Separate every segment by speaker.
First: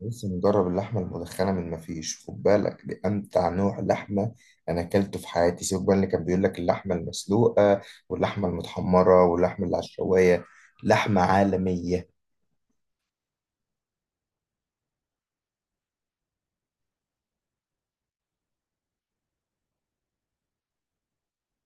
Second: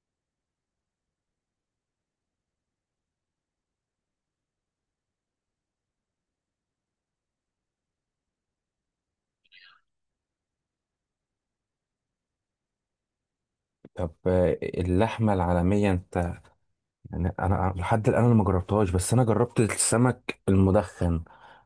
Speaker 1: لسه مجرب اللحمة المدخنة من مفيش، خد بالك دي أمتع نوع لحمة أنا أكلته في حياتي. سيبك بقى اللي كان بيقول لك اللحمة المسلوقة واللحمة المتحمرة واللحمة اللي على الشواية. لحمة عالمية.
Speaker 2: طب اللحمة العالمية انت. يعني انا لحد الان انا ما جربتهاش، بس انا جربت السمك المدخن.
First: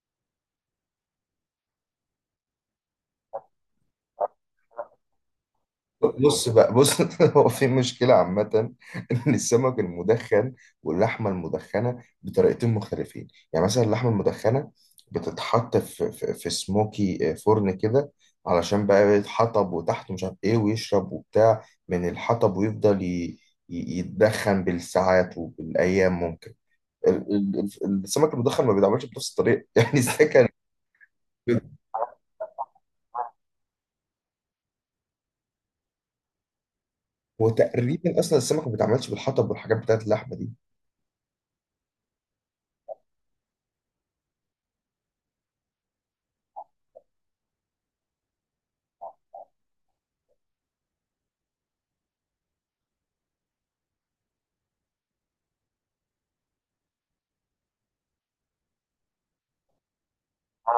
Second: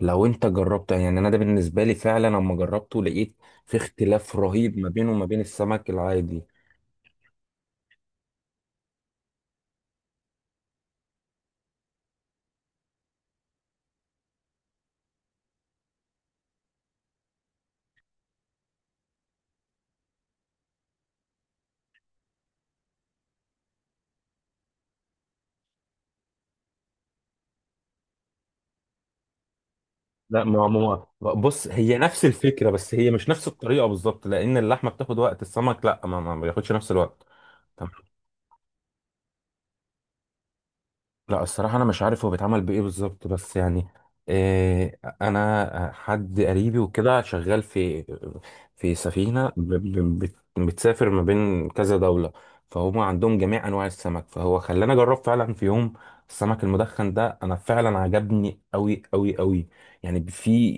Speaker 2: لو انت جربته، يعني انا ده بالنسبة لي فعلا لما جربته لقيت في اختلاف رهيب ما بينه وما بين السمك العادي.
Speaker 1: بص بقى بص هو في مشكلة عامة إن السمك المدخن واللحمة المدخنة بطريقتين مختلفين. يعني مثلا اللحمة المدخنة بتتحط في سموكي فرن كده، علشان بقى يتحطب وتحته مش عارف إيه ويشرب وبتاع من الحطب، ويفضل يتدخن بالساعات وبالأيام ممكن. السمك المدخن ما بيتعملش بنفس الطريقة يعني
Speaker 2: لا بص، هي نفس الفكرة بس هي مش نفس الطريقة بالظبط، لان اللحمة بتاخد وقت، السمك لا ما بياخدش نفس الوقت.
Speaker 1: وتقريبا أصلا السمك ما بيتعملش بالحطب والحاجات بتاعت اللحمة دي.
Speaker 2: لا الصراحة أنا مش عارف هو بيتعمل بإيه بالظبط، بس يعني إيه، أنا حد قريبي وكده شغال في سفينة بتسافر ما بين كذا دولة، فهم عندهم جميع أنواع السمك، فهو خلاني أجرب فعلا في يوم السمك المدخن ده. أنا فعلا عجبني أوي أوي أوي. يعني في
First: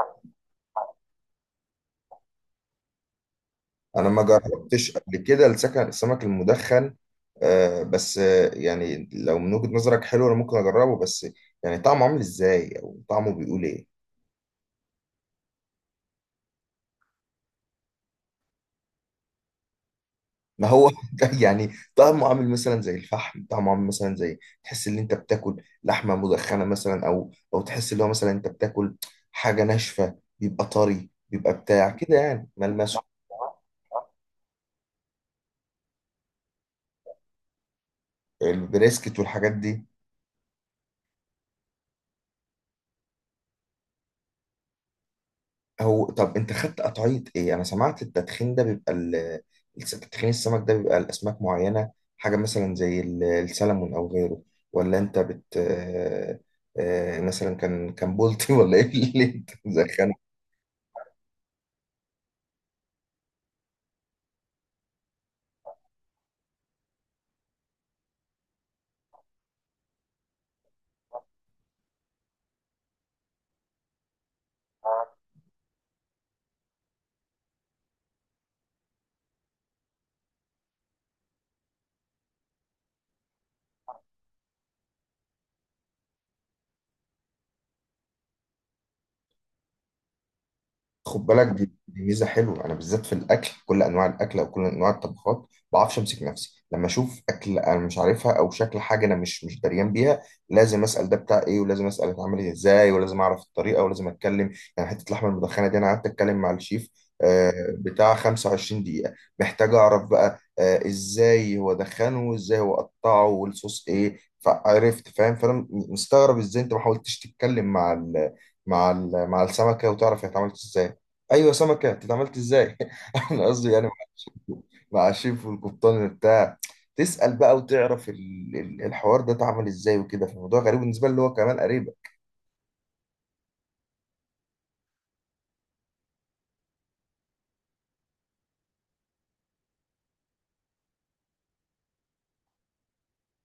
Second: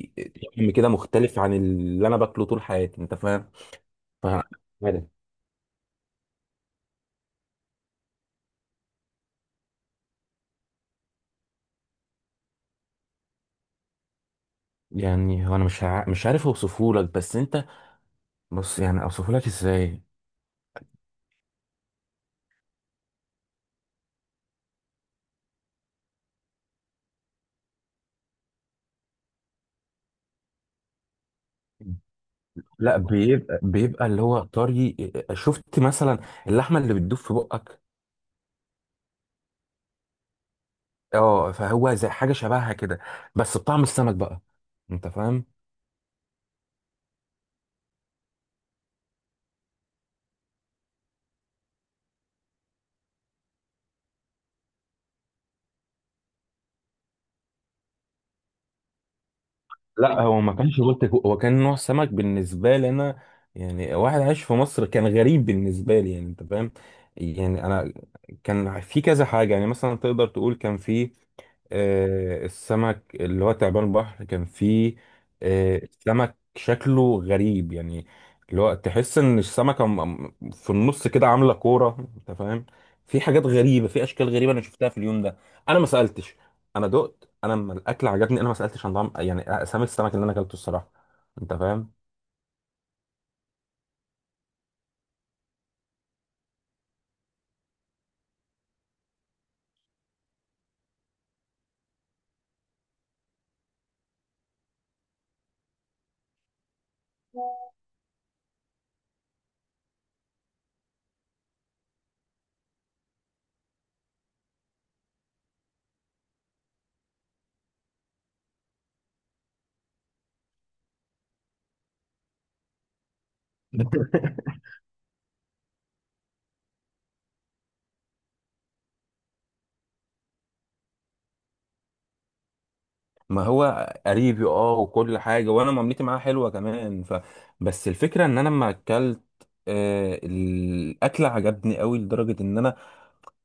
Speaker 2: طعم كده مختلف عن اللي أنا باكله طول حياتي. أنت فاهم؟
Speaker 1: انا ما
Speaker 2: ف-
Speaker 1: جربتش قبل كده السمك المدخن. بس يعني لو من وجهة نظرك حلو انا ممكن اجربه. بس يعني طعمه عامل ازاي او طعمه بيقول ايه؟
Speaker 2: يعني هو أنا مش عارف أوصفهولك، بس أنت، بص يعني أوصفهولك إزاي.
Speaker 1: ما هو يعني طعمه عامل مثلا زي الفحم، طعمه عامل مثلا زي تحس ان انت بتاكل لحمة مدخنة مثلا، او تحس ان هو مثلا انت بتاكل حاجة ناشفة، بيبقى طري، بيبقى بتاع كده يعني
Speaker 2: لا
Speaker 1: ملمسه.
Speaker 2: بيبقى اللي هو طري. شفت مثلا، اللحمه اللي بتدوب في بقك.
Speaker 1: البريسكت والحاجات دي.
Speaker 2: اه، فهو زي حاجه شبهها كده، بس بطعم السمك بقى. انت فاهم.
Speaker 1: هو طب انت خدت قطعية ايه؟ انا سمعت التدخين ده بيبقى تدخين السمك ده بيبقى الاسماك معينة، حاجة مثلا زي السلمون او غيره. ولا انت بت آه، آه، مثلا كان بولتي ولا ايه اللي انت؟
Speaker 2: لا هو ما كانش بلطي، هو كان نوع سمك بالنسبه لي انا. يعني واحد عايش في مصر، كان غريب بالنسبه لي. يعني انت فاهم. يعني انا كان في كذا حاجه، يعني مثلا تقدر تقول كان في السمك اللي هو تعبان البحر. كان فيه سمك شكله غريب، يعني اللي هو تحس ان السمكة في النص كده عاملة كورة. انت فاهم، في حاجات غريبة، في اشكال غريبة انا شفتها في اليوم ده. انا ما سألتش. انا دقت، انا لما الاكل عجبني انا ما سألتش عن طعم يعني اسامي السمك اللي انا اكلته الصراحة.
Speaker 1: خد بالك
Speaker 2: انت
Speaker 1: دي
Speaker 2: فاهم،
Speaker 1: دي ميزه حلوه، انا بالذات في الاكل، كل انواع الاكل او كل انواع الطبخات، ما بعرفش امسك نفسي لما اشوف اكل انا مش عارفها او شكل حاجه انا مش دريان بيها. لازم اسال ده بتاع ايه، ولازم اسال اتعمل ازاي، ولازم اعرف الطريقه، ولازم اتكلم. يعني حته اللحمه المدخنه دي انا قعدت اتكلم مع الشيف آه، بتاع 25 دقيقه، محتاج اعرف بقى ازاي هو دخنه وازاي هو قطعه والصوص ايه، فعرفت فاهم. فانا مستغرب ازاي انت ما حاولتش تتكلم مع ال مع ال مع السمكه وتعرف هي اتعملت ازاي. ايوه سمكه، انت اتعاملت ازاي انا قصدي يعني مع الشيف والقبطان بتاع، تسال بقى وتعرف الحوار ده اتعمل ازاي وكده. فالموضوع غريب بالنسبه لي، اللي هو كمان قريبه.
Speaker 2: ما هو قريبي، اه، وكل حاجة، وانا معاملتي معاه حلوة كمان. بس الفكرة ان انا لما اكلت الاكل عجبني قوي لدرجة ان انا،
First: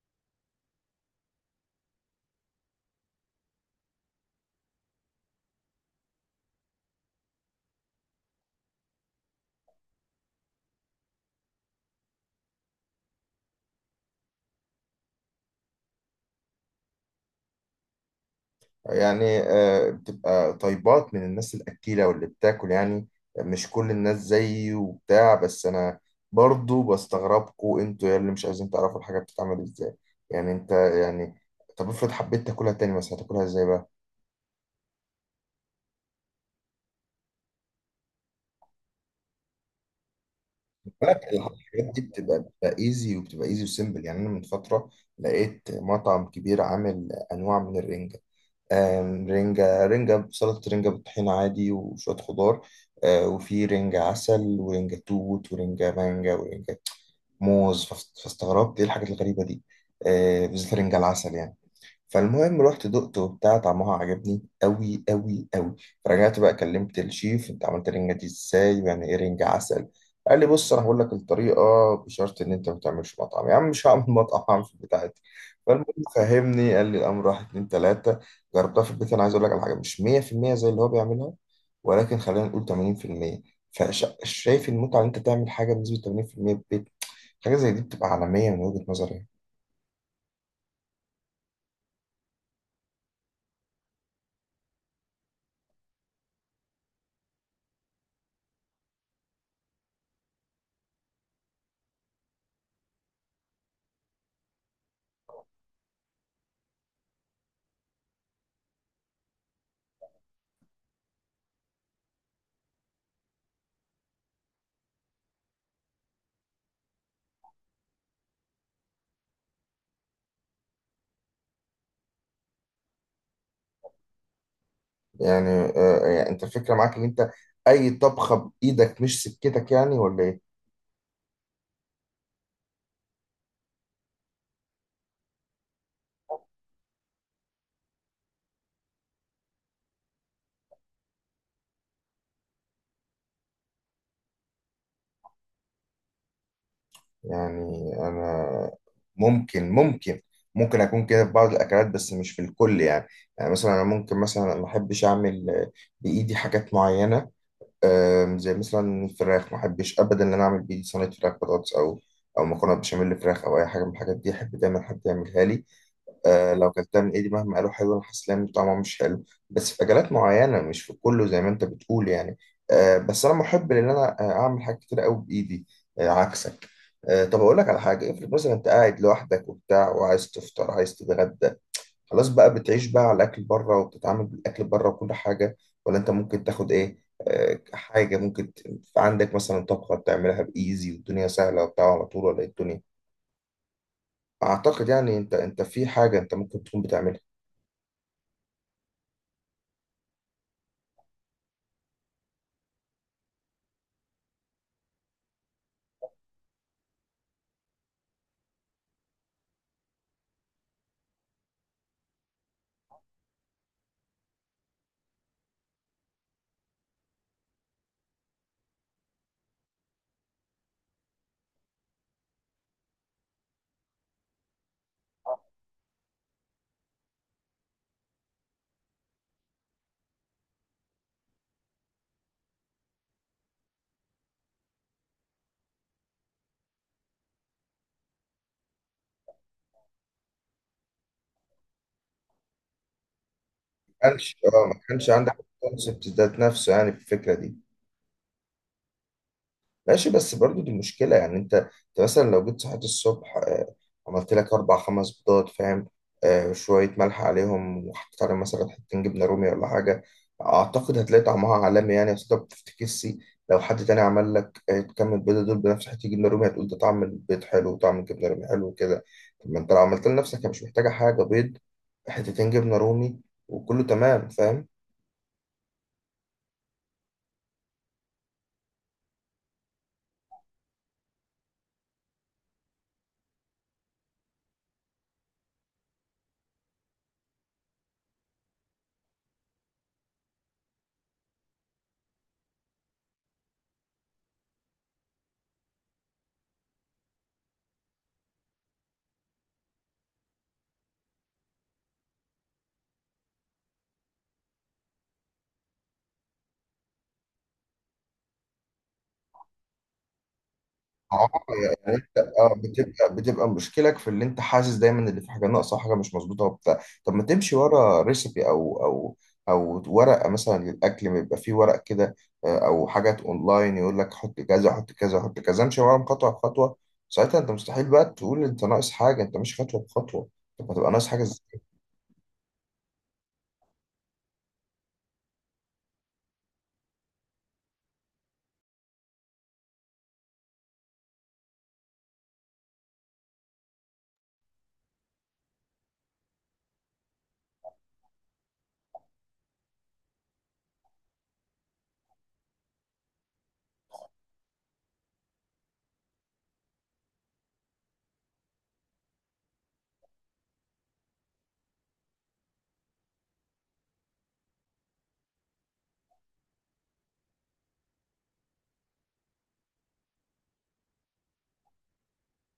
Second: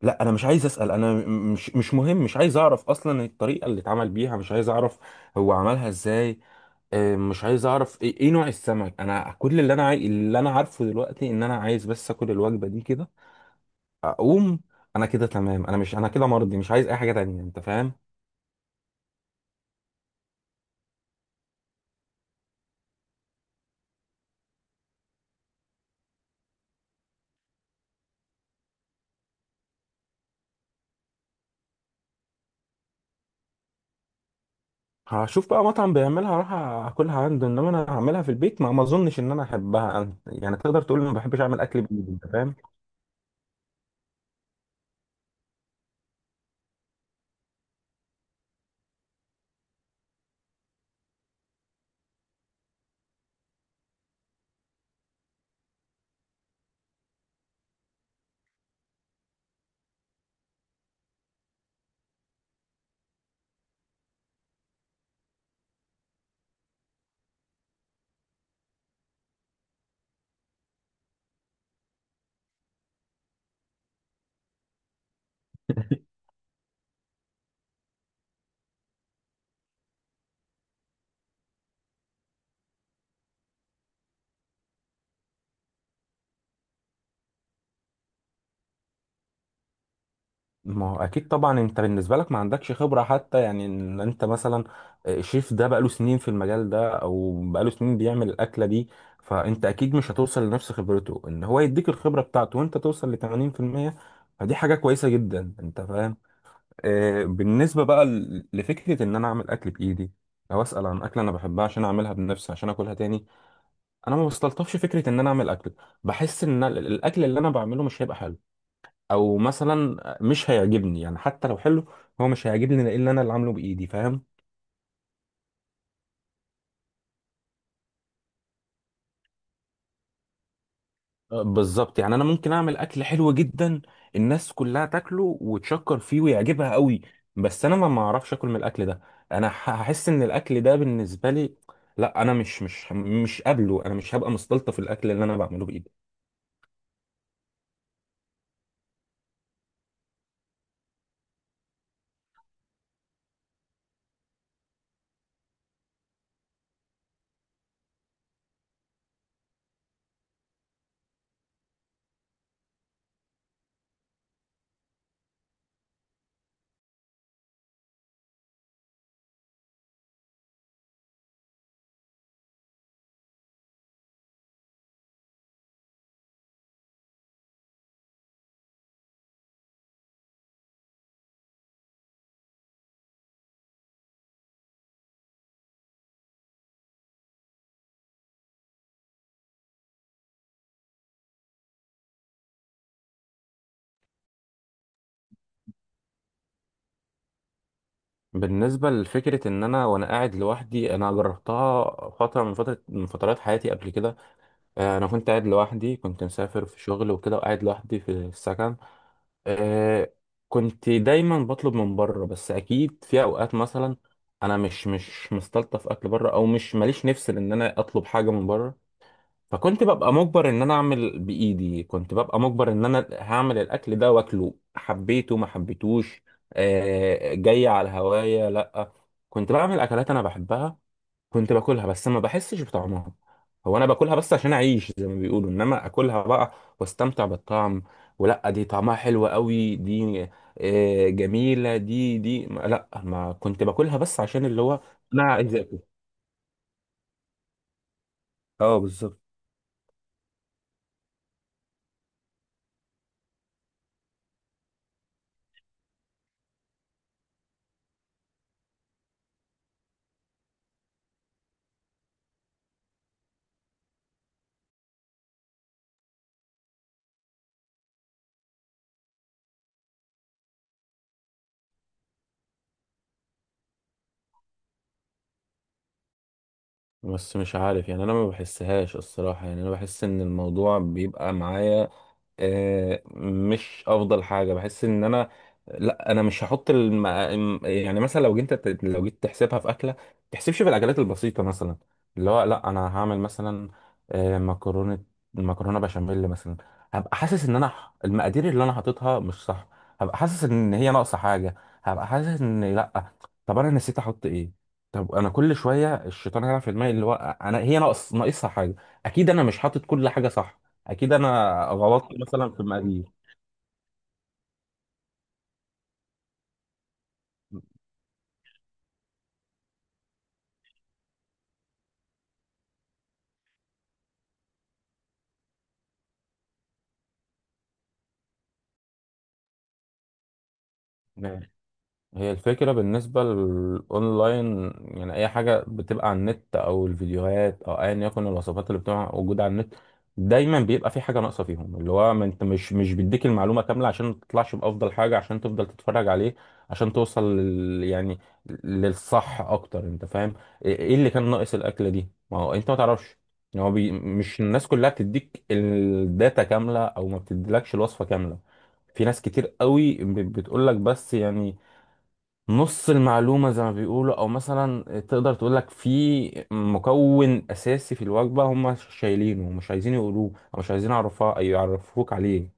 Speaker 2: لا انا مش عايز اسال. انا مش مهم، مش عايز اعرف اصلا الطريقه اللي اتعمل بيها. مش عايز اعرف هو عملها ازاي. مش عايز اعرف إيه نوع السمك. انا كل اللي انا عارفه دلوقتي ان انا عايز بس اكل الوجبه دي كده، اقوم. انا كده تمام، انا كده مرضي. مش عايز اي حاجه تانية. انت فاهم،
Speaker 1: يعني بتبقى طيبات من الناس الاكيله واللي بتاكل يعني. مش كل الناس زيي وبتاع. بس انا برضو بستغربكوا انتوا يا اللي مش عايزين تعرفوا الحاجه بتتعمل ازاي. يعني انت يعني، طب افرض حبيت تاكلها تاني مثلا، هتاكلها ازاي بقى؟
Speaker 2: هشوف بقى مطعم بيعملها اروح اكلها عنده، انما انا هعملها في البيت ما اظنش ان انا احبها. يعني تقدر تقول إن ما
Speaker 1: بالك
Speaker 2: بحبش اعمل اكل
Speaker 1: الحاجات دي
Speaker 2: بايدي. انت
Speaker 1: بتبقى
Speaker 2: فاهم،
Speaker 1: بتبقى ايزي وبتبقى ايزي وسيمبل. يعني انا من فتره لقيت مطعم كبير عامل انواع من الرنجه، رنجه، رنجه سلطه، رنجه بالطحين عادي وشويه خضار، وفي رنجه عسل ورنجه توت ورنجه مانجا ورنجه موز، فاستغربت ايه الحاجات الغريبه دي، بالذات رنجه العسل يعني. فالمهم رحت دقته وبتاع، طعمها عجبني قوي قوي قوي. فرجعت بقى كلمت الشيف، انت عملت الرنجة دي ازاي؟ يعني ايه رنجة عسل؟ قال لي بص انا هقول لك الطريقة بشرط ان انت ما تعملش مطعم. يا عم مش هعمل مطعم، هعمل في بتاعتي. فالمهم فهمني، قال لي الامر واحد اتنين تلاتة. جربتها في البيت. انا عايز اقول لك على حاجة، مش 100% زي اللي هو بيعملها، ولكن خلينا نقول 80%. فشايف المتعة ان انت تعمل حاجة بنسبة 80% في المية في البيت؟ حاجة زي دي بتبقى عالمية من وجهة نظري.
Speaker 2: ما هو اكيد طبعا. انت بالنسبه لك ما عندكش خبره، حتى يعني ان انت مثلا، شيف ده بقاله سنين في المجال ده، او بقاله سنين بيعمل الاكله دي. فانت اكيد مش هتوصل لنفس خبرته، ان هو يديك الخبره بتاعته وانت توصل ل 80%. فدي حاجه كويسه جدا. انت فاهم. بالنسبه بقى لفكره ان انا اعمل اكل بايدي، او اسال عن اكله انا بحبها عشان اعملها بنفسي عشان اكلها تاني، انا ما بستلطفش فكره ان انا اعمل اكل. بحس ان الاكل اللي انا بعمله مش هيبقى حلو، او مثلا مش هيعجبني. يعني حتى لو حلو، هو مش هيعجبني لان انا اللي عامله بايدي. فاهم،
Speaker 1: يعني يعني انت الفكره معاك ان انت اي طبخه بايدك مش سكتك، يعني ولا ايه؟
Speaker 2: بالظبط. يعني انا ممكن اعمل اكل حلو جدا، الناس كلها تاكله وتشكر فيه ويعجبها قوي، بس انا ما اعرفش اكل من الاكل ده. انا هحس ان الاكل ده بالنسبه لي، لا انا مش قابله. انا مش هبقى مستلطف الاكل اللي انا بعمله بايدي.
Speaker 1: يعني انا ممكن، ممكن اكون كده في بعض الاكلات بس مش في الكل يعني. يعني مثلا انا ممكن مثلا ما احبش اعمل بايدي حاجات معينه، زي مثلا الفراخ ما احبش ابدا ان انا اعمل بايدي صينيه فراخ بطاطس او مكرونه بشاميل فراخ او اي حاجه من الحاجات دي. احب دايما حد يعملها لي. آه، لو كلتها من ايدي مهما قالوا حلو انا حاسس ان طعمها مش حلو. بس في اكلات معينه مش في كله زي ما انت بتقول يعني. بس انا محب ان انا اعمل حاجات كتير قوي بايدي. آه عكسك. طب اقول لك على حاجه، افرض مثلا انت قاعد لوحدك وبتاع وعايز تفطر، عايز تتغدى، خلاص بقى بتعيش بقى على الاكل بره وبتتعامل بالاكل بره وكل حاجه؟ ولا انت ممكن تاخد ايه؟ حاجه ممكن عندك مثلا طبخه بتعملها بايزي والدنيا سهله وبتاع على طول؟ ولا إيه الدنيا؟ اعتقد يعني انت في حاجه انت ممكن تكون بتعملها.
Speaker 2: بالنسبه لفكره ان انا وانا قاعد لوحدي، انا جربتها فتره من فترات حياتي قبل كده. انا كنت قاعد لوحدي، كنت مسافر في شغل وكده، وقاعد لوحدي في السكن. آه، كنت دايما بطلب من بره، بس اكيد في اوقات مثلا انا مش مستلطف اكل بره، او مش ماليش نفس ان انا اطلب حاجه من بره. فكنت ببقى مجبر ان انا اعمل بايدي، كنت ببقى مجبر ان انا هعمل الاكل ده واكله، حبيته ما حبيتوش. جاي على هوايا لا، كنت بعمل اكلات انا بحبها، كنت باكلها بس ما بحسش بطعمها. هو انا باكلها بس عشان اعيش زي ما بيقولوا، انما اكلها بقى واستمتع بالطعم. ولا دي طعمها حلو قوي دي، جميلة دي، دي لا ما كنت باكلها بس
Speaker 1: كانش
Speaker 2: عشان اللي
Speaker 1: اه ما
Speaker 2: هو
Speaker 1: كانش
Speaker 2: انا
Speaker 1: عندك
Speaker 2: عايز اكل.
Speaker 1: الكونسبت ذات نفسه يعني في الفكره دي.
Speaker 2: اه بالظبط.
Speaker 1: ماشي، بس برضو دي مشكله. يعني انت مثلا لو جيت صحيت الصبح عملت لك اربع خمس بيضات فاهم، شويه ملح عليهم وحطيت عليهم مثلا حتتين جبنه رومي ولا حاجه، اعتقد هتلاقي طعمها عالمي يعني. اصل انت ما بتفتكسش لو حد تاني عمل لك كم البيضه دول بنفس حته جبنه رومي هتقول ده طعم البيض حلو وطعم الجبنه رومي حلو وكده. طب ما انت لو عملت لنفسك، هي مش محتاجه حاجه، بيض، حتتين جبنه رومي، وكله تمام فاهم.
Speaker 2: بس مش عارف يعني، انا ما بحسهاش الصراحة. يعني انا بحس ان الموضوع بيبقى معايا مش افضل حاجه. بحس ان انا لا، انا مش هحط يعني مثلا لو جيت تحسبها في اكله، ما تحسبش في الاكلات البسيطه مثلا. اللي هو لا، انا هعمل مثلا مكرونه، مكرونه بشاميل مثلا. هبقى حاسس ان المقادير اللي انا حاططها مش صح. هبقى حاسس ان هي ناقصه حاجه. هبقى حاسس ان لا، طب انا نسيت احط ايه. طب انا كل شويه الشيطان هيلعب في دماغي، اللي هو انا هي ناقصها حاجه. اكيد انا مش حاطط كل حاجه صح. اكيد
Speaker 1: اه
Speaker 2: انا
Speaker 1: يعني
Speaker 2: غلطت
Speaker 1: انت
Speaker 2: مثلا في المقادير.
Speaker 1: بتبقى مشكلك في اللي انت حاسس دايما اللي في حاجه ناقصه، حاجه مش مظبوطه وبتاع. طب ما تمشي ورا ريسبي او ورقه مثلا للاكل، ما يبقى فيه ورق كده، او حاجات اونلاين يقول لك حط كذا حط كذا حط كذا، امشي وراهم خطوه بخطوه. ساعتها انت مستحيل بقى تقول انت ناقص حاجه، انت مش خطوه بخطوه. طب ما تبقى ناقص حاجه ازاي؟
Speaker 2: هي الفكرة بالنسبة للأونلاين، يعني أي حاجة بتبقى على النت أو الفيديوهات أو أيا يكن الوصفات اللي بتبقى موجودة على النت، دايما بيبقى في حاجة ناقصة فيهم. اللي هو ما أنت مش بيديك المعلومة كاملة عشان ما تطلعش بأفضل حاجة، عشان تفضل تتفرج عليه، عشان توصل لل يعني للصح أكتر. أنت فاهم إيه اللي كان ناقص الأكلة دي، ما هو أنت ما تعرفش. يعني هو مش الناس كلها بتديك الداتا كاملة، أو ما بتديلكش الوصفة كاملة. في ناس كتير قوي بتقول لك بس يعني نص المعلومة زي ما بيقولوا، أو مثلا تقدر تقولك في مكون أساسي في الوجبة هم شايلينه ومش عايزين يقولوه، أو مش عايزين يعرفوه أي يعرفوك عليه.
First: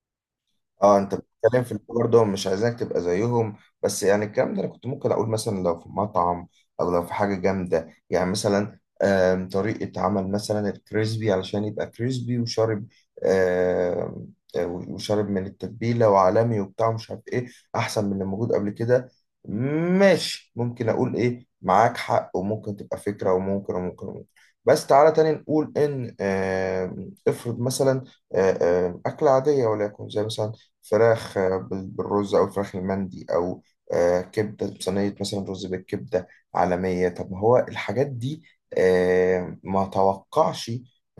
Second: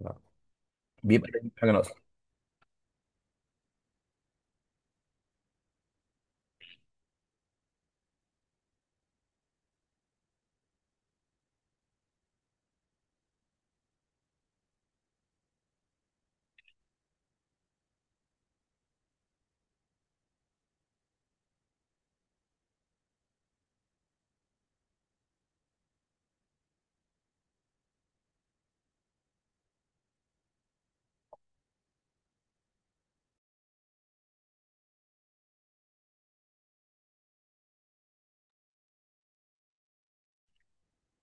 Speaker 1: اه، انت
Speaker 2: بيبقى دايما في
Speaker 1: بتتكلم
Speaker 2: حاجه
Speaker 1: في اللي
Speaker 2: ناقصه.
Speaker 1: برضه مش عايزينك تبقى زيهم. بس يعني الكلام ده انا كنت ممكن اقول مثلا لو في مطعم او لو في حاجه جامده، يعني مثلا طريقه عمل مثلا الكريسبي علشان يبقى كريسبي وشارب، آم، آه، وشارب من التتبيله وعالمي وبتاع مش عارف ايه، احسن من اللي موجود قبل كده. ماشي، ممكن اقول ايه، معاك حق، وممكن تبقى فكره، وممكن وممكن وممكن. بس تعالى تاني نقول ان افرض مثلا آه، أكلة عادية وليكن زي مثلا فراخ بالرز او فراخ المندي او كبده بصينيه مثلا، رز بالكبده، عالميه. طب ما هو الحاجات دي ما توقعش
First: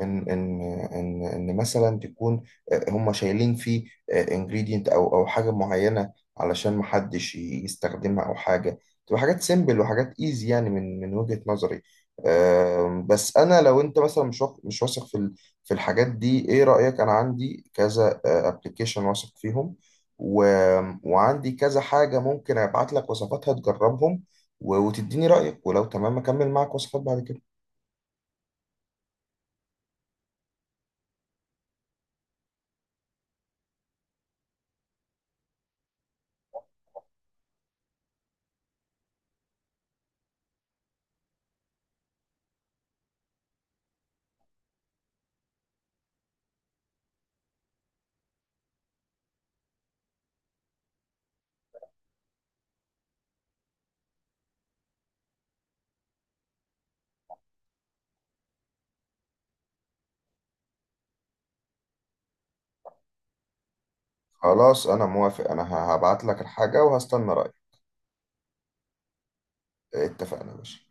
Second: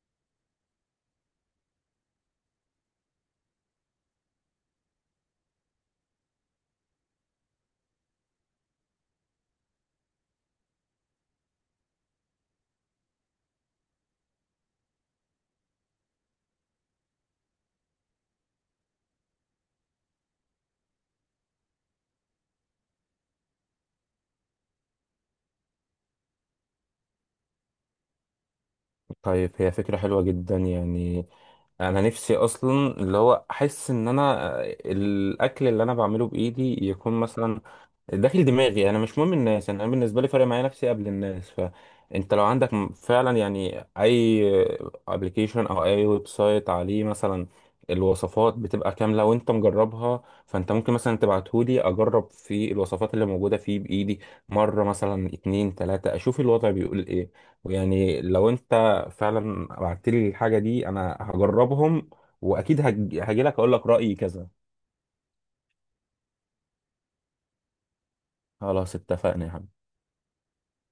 Speaker 1: ان ان ان مثلا تكون هم شايلين فيه انجريدينت او حاجه معينه علشان ما حدش يستخدمها او حاجه، تبقى حاجات سيمبل وحاجات ايزي يعني من وجهه نظري. بس انا لو انت مثلا مش واثق في الحاجات دي، ايه رأيك؟ انا عندي كذا ابلكيشن واثق فيهم، و... وعندي كذا حاجة ممكن ابعت لك وصفاتها تجربهم، وتديني رأيك، ولو تمام اكمل معاك وصفات بعد كده.
Speaker 2: طيب هي فكرة حلوة جدا يعني. أنا نفسي أصلا اللي هو أحس إن أنا، الأكل اللي أنا بعمله بإيدي يكون مثلا داخل دماغي. انا مش مهم الناس، انا بالنسبه لي فارق معايا نفسي قبل الناس. فانت لو عندك فعلا يعني اي ابلكيشن او اي ويب سايت عليه مثلا الوصفات بتبقى كامله وانت مجربها، فانت ممكن مثلا تبعتهولي اجرب في الوصفات اللي موجوده فيه بايدي، مره مثلا اتنين تلاته، اشوف الوضع بيقول ايه. ويعني لو انت فعلا بعتلي الحاجه دي انا هجربهم، واكيد هجيلك اقول لك رايي كذا.
Speaker 1: خلاص انا موافق، انا هبعت لك الحاجة وهستنى رأيك.
Speaker 2: خلاص اتفقنا يا حبيبي.
Speaker 1: اتفقنا يا باشا.